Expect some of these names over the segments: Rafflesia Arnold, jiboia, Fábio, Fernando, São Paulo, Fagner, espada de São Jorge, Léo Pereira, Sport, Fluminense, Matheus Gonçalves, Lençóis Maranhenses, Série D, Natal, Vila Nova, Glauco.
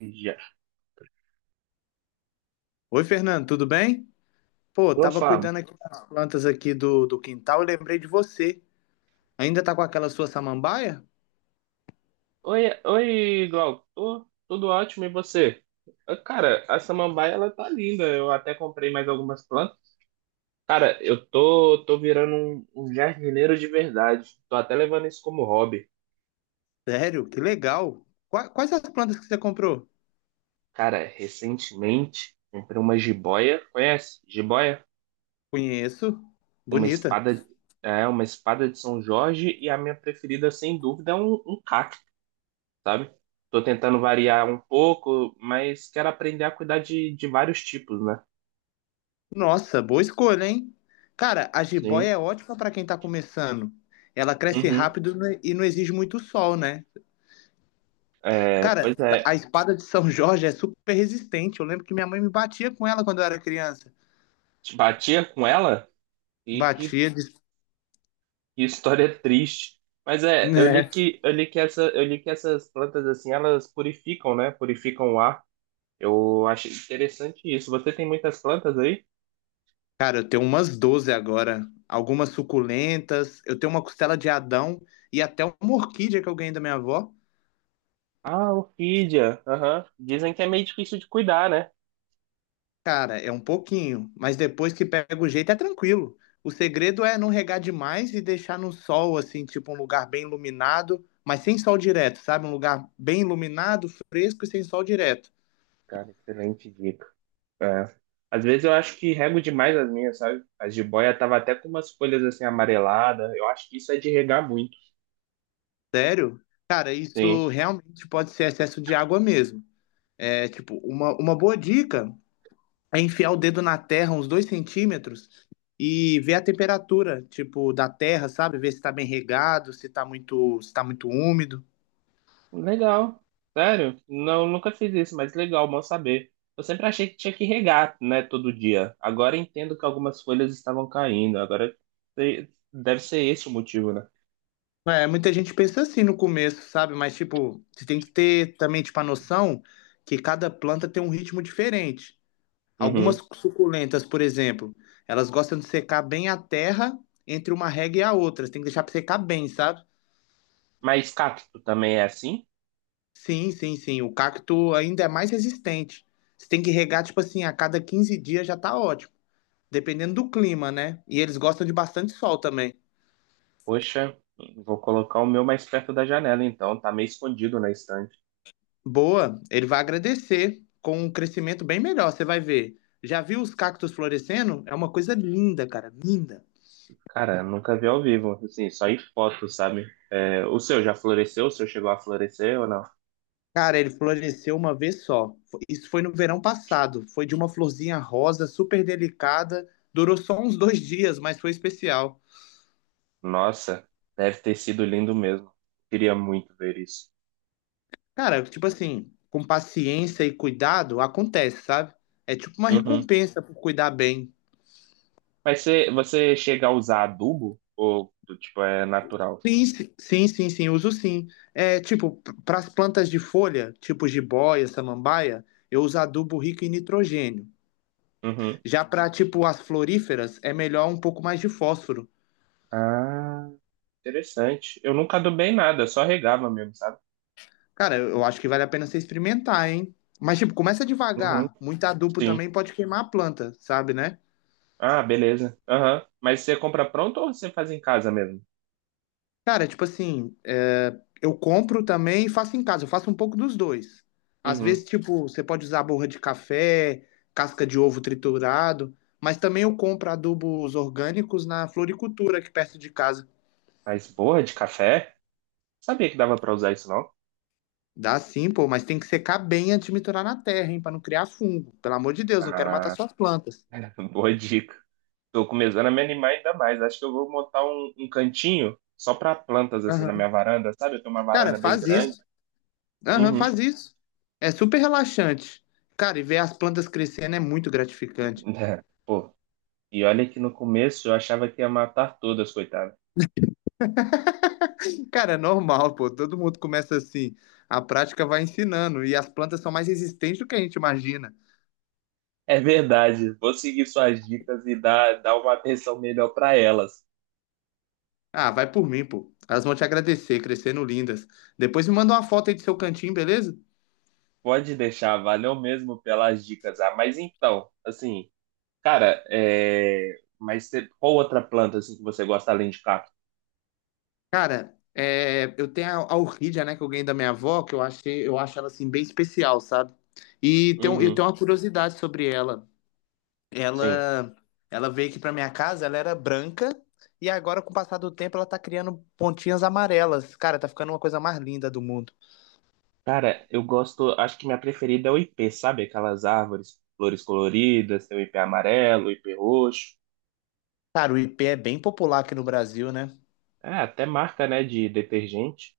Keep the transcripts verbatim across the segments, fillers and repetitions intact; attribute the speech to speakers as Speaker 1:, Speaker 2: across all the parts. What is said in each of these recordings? Speaker 1: Já.
Speaker 2: Oi, Fernando, tudo bem? Pô,
Speaker 1: Ô,
Speaker 2: tava
Speaker 1: Fábio.
Speaker 2: cuidando aqui das plantas aqui do, do quintal e lembrei de você. Ainda tá com aquela sua samambaia?
Speaker 1: Oi, oi, Glauco. Tô- tudo ótimo, e você? Ah, cara, a samambaia, ela tá linda. Eu até comprei mais algumas plantas. Cara, eu tô, tô virando um, um jardineiro de verdade. Tô até levando isso como hobby.
Speaker 2: Sério, que legal. Qua- Quais as plantas que você comprou?
Speaker 1: Cara, recentemente, comprei uma jiboia. Conhece? Jiboia?
Speaker 2: Conheço.
Speaker 1: Uma
Speaker 2: Bonita.
Speaker 1: espada, é, uma espada de São Jorge e a minha preferida, sem dúvida, é um, um cacto, sabe? Tô tentando variar um pouco, mas quero aprender a cuidar de, de vários tipos, né?
Speaker 2: Nossa, boa escolha, hein? Cara, a jiboia
Speaker 1: Sim.
Speaker 2: é ótima pra quem tá começando. Ela cresce
Speaker 1: Uhum.
Speaker 2: rápido né, e não exige muito sol, né?
Speaker 1: É,
Speaker 2: Cara,
Speaker 1: pois é,
Speaker 2: a espada de São Jorge é super resistente. Eu lembro que minha mãe me batia com ela quando eu era criança.
Speaker 1: te batia com ela e que,
Speaker 2: Batia de...
Speaker 1: que história triste. Mas é, eu li que eu li que essa, eu li que essas plantas assim, elas purificam, né? Purificam o ar. Eu achei interessante isso. Você tem muitas plantas aí?
Speaker 2: Cara, eu tenho umas doze agora, algumas suculentas, eu tenho uma costela de Adão e até uma orquídea que eu ganhei da minha avó.
Speaker 1: Ah, orquídea. Aham. Dizem que é meio difícil de cuidar, né?
Speaker 2: Cara, é um pouquinho, mas depois que pega o jeito é tranquilo. O segredo é não regar demais e deixar no sol, assim, tipo um lugar bem iluminado, mas sem sol direto, sabe? Um lugar bem iluminado, fresco e sem sol direto.
Speaker 1: Cara, excelente dica. É. Às vezes eu acho que rego demais as minhas, sabe? A jiboia tava até com umas folhas assim amareladas. Eu acho que isso é de regar muito.
Speaker 2: Sério? Cara, isso
Speaker 1: Sim.
Speaker 2: realmente pode ser excesso de água mesmo. É, tipo, uma, uma boa dica é enfiar o dedo na terra uns dois centímetros e ver a temperatura, tipo, da terra, sabe? Ver se tá bem regado, se tá muito, se tá muito úmido.
Speaker 1: Legal. Sério? Não, nunca fiz isso, mas legal, bom saber. Eu sempre achei que tinha que regar, né, todo dia. Agora entendo que algumas folhas estavam caindo. Agora se- deve ser esse o motivo, né?
Speaker 2: É, muita gente pensa assim no começo, sabe? Mas, tipo, você tem que ter também, tipo, a noção que cada planta tem um ritmo diferente. Algumas
Speaker 1: Uhum.
Speaker 2: suculentas, por exemplo, elas gostam de secar bem a terra entre uma rega e a outra. Você tem que deixar pra secar bem, sabe?
Speaker 1: Mas cacto também é assim?
Speaker 2: Sim, sim, sim. O cacto ainda é mais resistente. Você tem que regar, tipo assim, a cada quinze dias já tá ótimo. Dependendo do clima, né? E eles gostam de bastante sol também.
Speaker 1: Poxa, vou colocar o meu mais perto da janela, então. Tá meio escondido na estante.
Speaker 2: Boa, ele vai agradecer com um crescimento bem melhor, você vai ver. Já viu os cactos florescendo? É uma coisa linda, cara, linda.
Speaker 1: Cara, nunca vi ao vivo. Assim, só em foto, sabe? É, o seu já floresceu? O seu chegou a florescer ou não?
Speaker 2: Cara, ele floresceu uma vez só. Fo- Isso foi no verão passado. Foi de uma florzinha rosa, super delicada. Durou só uns dois dias, mas foi especial.
Speaker 1: Nossa, deve ter sido lindo mesmo. Queria muito ver isso.
Speaker 2: Cara, tipo assim, com paciência e cuidado, acontece, sabe? É tipo uma
Speaker 1: Uhum.
Speaker 2: recompensa por cuidar bem.
Speaker 1: Mas você, você chega a usar adubo? Ou, tipo, é natural?
Speaker 2: Sim, si- sim, sim, sim, uso sim. É, tipo, para as plantas de folha, tipo jiboia, samambaia, eu uso adubo rico em nitrogênio.
Speaker 1: Uhum.
Speaker 2: Já para, tipo, as floríferas, é melhor um pouco mais de fósforo.
Speaker 1: Ah, interessante. Eu nunca adubei nada, só regava mesmo, sabe?
Speaker 2: Cara, eu eu acho que vale a pena você experimentar, hein? Mas, tipo, começa
Speaker 1: Uhum.
Speaker 2: devagar. Muito adubo
Speaker 1: Sim.
Speaker 2: também pode queimar a planta, sabe, né?
Speaker 1: Ah, beleza. Aham. Mas você compra pronto ou você faz em casa mesmo?
Speaker 2: Cara, tipo assim, é, eu compro também e faço em casa. Eu faço um pouco dos dois. Às vezes,
Speaker 1: Uhum.
Speaker 2: tipo, você pode usar borra de café, casca de ovo triturado, mas também eu compro adubos orgânicos na floricultura aqui perto de casa.
Speaker 1: Mas borra de café? Sabia que dava pra usar isso, não?
Speaker 2: Dá sim, pô, mas tem que secar bem antes de misturar na terra, hein, pra não criar fungo. Pelo amor de Deus, não quero matar
Speaker 1: Ah,
Speaker 2: suas plantas.
Speaker 1: boa dica. Tô começando a me animar ainda mais. Acho que eu vou montar um, um cantinho só pra plantas, assim, na
Speaker 2: Aham.
Speaker 1: minha varanda, sabe? Eu tenho uma
Speaker 2: Cara,
Speaker 1: varanda bem
Speaker 2: faz
Speaker 1: grande.
Speaker 2: isso. Aham,
Speaker 1: Uhum.
Speaker 2: faz isso. É super relaxante. Cara, e ver as plantas crescendo é muito gratificante.
Speaker 1: É. Pô, e olha que no começo eu achava que ia matar todas, coitada.
Speaker 2: Cara, é normal, pô. Todo mundo começa assim. A prática vai ensinando. E as plantas são mais resistentes do que a gente imagina.
Speaker 1: É verdade, vou seguir suas dicas e dar, dar uma atenção melhor para elas.
Speaker 2: Ah, vai por mim, pô. Elas vão te agradecer, crescendo lindas. Depois me manda uma foto aí do seu cantinho, beleza?
Speaker 1: Pode deixar, valeu mesmo pelas dicas. Ah, mas então, assim, cara, é... mas cê- qual outra planta assim que você gosta além de cacto?
Speaker 2: Cara, é, eu tenho a, a orquídea, né, que eu ganhei da minha avó, que eu achei, eu acho ela assim bem especial, sabe? E tem, um- eu
Speaker 1: Uhum,
Speaker 2: tenho uma curiosidade sobre ela.
Speaker 1: sim.
Speaker 2: Ela, ela veio aqui pra minha casa, ela era branca, e agora, com o passar do tempo, ela tá criando pontinhas amarelas. Cara, tá ficando uma coisa mais linda do mundo.
Speaker 1: Cara, eu gosto, acho que minha preferida é o ipê, sabe? Aquelas árvores, flores coloridas, tem o ipê amarelo, o ipê roxo.
Speaker 2: Cara, o ipê é bem popular aqui no Brasil, né?
Speaker 1: É, até marca, né, de detergente.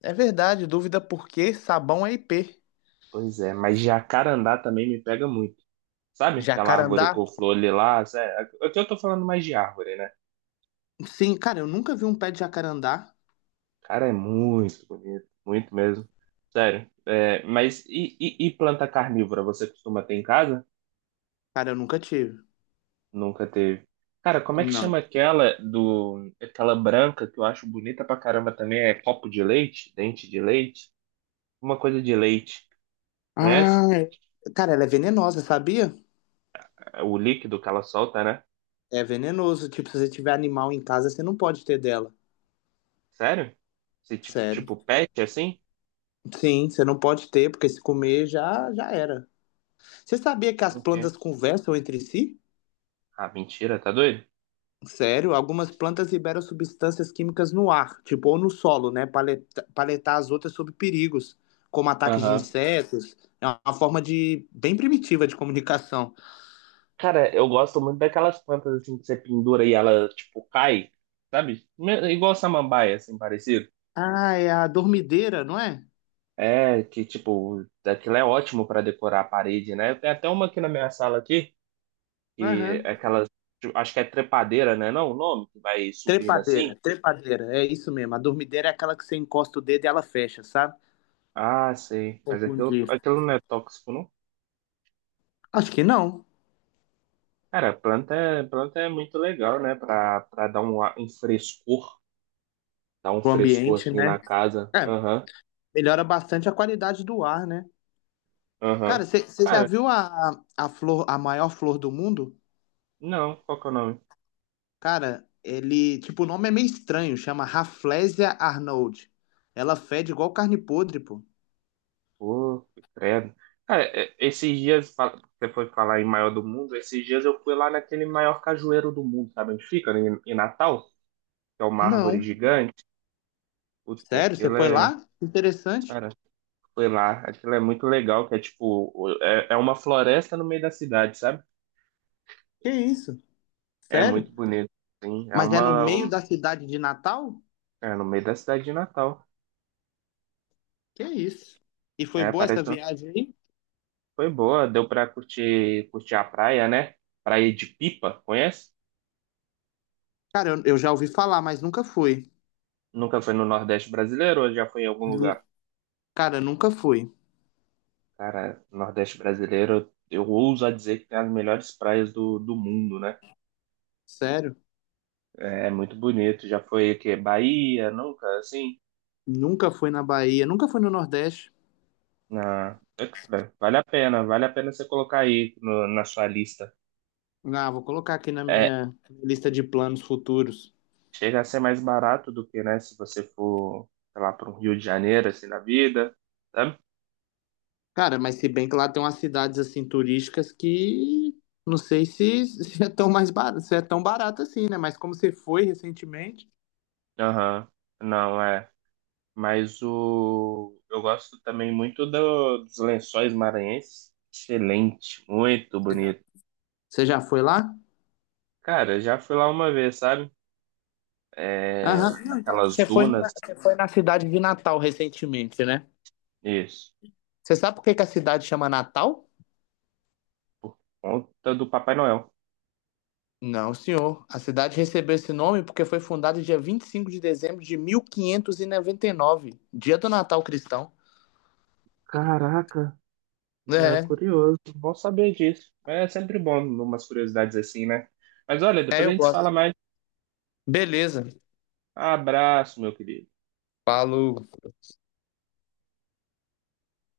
Speaker 2: É verdade, dúvida por que sabão é ipê.
Speaker 1: Pois é, mas jacarandá também me pega muito. Sabe aquela árvore
Speaker 2: Jacarandá?
Speaker 1: com flor ali lá? Sério, aqui eu tô falando mais de árvore, né?
Speaker 2: Sim, cara, eu nunca vi um pé de jacarandá.
Speaker 1: Cara, é muito bonito, muito mesmo. Sério. É, mas e, e- e planta carnívora? Você costuma ter em casa?
Speaker 2: Cara, eu nunca tive.
Speaker 1: Nunca teve. Cara, como é que
Speaker 2: Não.
Speaker 1: chama aquela do, aquela branca que eu acho bonita pra caramba também? É copo de leite? Dente de leite? Uma coisa de leite. Conhece?
Speaker 2: Ah, é- cara, ela é venenosa, sabia?
Speaker 1: O líquido que ela solta, né?
Speaker 2: É venenoso. Tipo, se você tiver animal em casa, você não pode ter dela.
Speaker 1: Sério? Esse tipo,
Speaker 2: Sério.
Speaker 1: tipo pet assim?
Speaker 2: Sim, você não pode ter, porque se comer já, já era. Você sabia que as
Speaker 1: Ok.
Speaker 2: plantas conversam entre si?
Speaker 1: Ah, mentira, tá doido?
Speaker 2: Sério, algumas plantas liberam substâncias químicas no ar, tipo, ou no solo, né? Para alertar as outras sobre perigos, como ataques de
Speaker 1: Aham.
Speaker 2: insetos. É uma forma de bem primitiva de comunicação.
Speaker 1: Cara, eu gosto muito daquelas plantas assim que você pendura e ela, tipo, cai, sabe? Me- Igual samambaia, assim, parecido.
Speaker 2: Ah, é a dormideira, não é?
Speaker 1: É, que, tipo, aquilo é ótimo pra decorar a parede, né? Tem até uma aqui na minha sala aqui, que é
Speaker 2: Aham.
Speaker 1: aquela, tipo, acho que é trepadeira, né? Não, é o nome, que vai subindo
Speaker 2: Trepadeira,
Speaker 1: assim.
Speaker 2: trepadeira, é isso mesmo. A dormideira é aquela que você encosta o dedo e ela fecha, sabe?
Speaker 1: Ah, sei. Mas aquilo,
Speaker 2: Confundir.
Speaker 1: aquilo não é tóxico, não?
Speaker 2: Acho que não.
Speaker 1: Cara, planta, é- planta é muito legal, né? Pra, pra dar um, ar- um frescor, dar um
Speaker 2: O
Speaker 1: frescor
Speaker 2: ambiente,
Speaker 1: assim na
Speaker 2: né?
Speaker 1: casa.
Speaker 2: É,
Speaker 1: Aham.
Speaker 2: melhora bastante a qualidade do ar, né? Cara,
Speaker 1: Aham.
Speaker 2: você já
Speaker 1: Cara,
Speaker 2: viu a, a flor, a maior flor do mundo?
Speaker 1: não, qual que é o nome?
Speaker 2: Cara, ele. Tipo, o nome é meio estranho, chama Rafflesia Arnold. Ela fede igual carne podre, pô.
Speaker 1: Pô, credo. Cara, é- esses dias, fa- você foi falar em maior do mundo, esses dias eu fui lá naquele maior cajueiro do mundo, sabe onde fica? Em, em Natal, que é uma árvore
Speaker 2: Não.
Speaker 1: gigante. Puta,
Speaker 2: Sério? Você
Speaker 1: aquilo
Speaker 2: foi
Speaker 1: é.
Speaker 2: lá? Interessante.
Speaker 1: Cara, foi lá, aquilo é muito legal, que é tipo, o- é, é uma floresta no meio da cidade, sabe?
Speaker 2: Que isso?
Speaker 1: É muito
Speaker 2: Sério?
Speaker 1: bonito, sim. É
Speaker 2: Mas é no
Speaker 1: uma.
Speaker 2: meio
Speaker 1: um-
Speaker 2: da cidade de Natal?
Speaker 1: É no meio da cidade de Natal.
Speaker 2: Que isso? E foi
Speaker 1: É,
Speaker 2: boa essa
Speaker 1: parece que
Speaker 2: viagem aí?
Speaker 1: foi boa, deu pra curtir, curtir a praia, né? Praia de Pipa, conhece?
Speaker 2: Cara, eu, eu já ouvi falar, mas nunca fui.
Speaker 1: Nunca foi no Nordeste brasileiro ou já foi em algum lugar?
Speaker 2: Nu- Cara, nunca fui.
Speaker 1: Cara, Nordeste brasileiro, eu ouso a dizer que tem as melhores praias do, do mundo, né?
Speaker 2: Sério?
Speaker 1: É muito bonito. Já foi aqui, Bahia, nunca, assim?
Speaker 2: Nunca fui na Bahia, nunca fui no Nordeste.
Speaker 1: Na, vale a pena, vale a pena você colocar aí no- na sua lista.
Speaker 2: Ah, vou colocar aqui na
Speaker 1: É,
Speaker 2: minha lista de planos futuros.
Speaker 1: chega a ser mais barato do que, né, se você for, sei lá, para o Rio de Janeiro, assim, na vida, sabe?
Speaker 2: Cara, mas se bem que lá tem umas cidades assim turísticas que não sei se, se é tão mais barato, se é tão barato assim, né? Mas como você foi recentemente,
Speaker 1: Aham. Não, é, mas o eu gosto também muito do- dos Lençóis Maranhenses. Excelente, muito
Speaker 2: você já,
Speaker 1: bonito.
Speaker 2: você já foi lá?
Speaker 1: Cara, já fui lá uma vez, sabe? É,
Speaker 2: Aham. Não, então, você
Speaker 1: naquelas
Speaker 2: foi na,
Speaker 1: dunas.
Speaker 2: você foi na cidade de Natal recentemente, né?
Speaker 1: Isso.
Speaker 2: Você sabe por que que a cidade chama Natal?
Speaker 1: Conta do Papai Noel.
Speaker 2: Não, senhor. A cidade recebeu esse nome porque foi fundada dia vinte e cinco de dezembro de mil quinhentos e e noventa e nove, dia do Natal cristão.
Speaker 1: Caraca, é
Speaker 2: É,
Speaker 1: curioso. Bom saber disso. É sempre bom umas curiosidades assim, né? Mas olha,
Speaker 2: é,
Speaker 1: depois a
Speaker 2: eu
Speaker 1: gente
Speaker 2: gosto.
Speaker 1: fala mais.
Speaker 2: Beleza.
Speaker 1: Abraço, meu querido.
Speaker 2: Falou.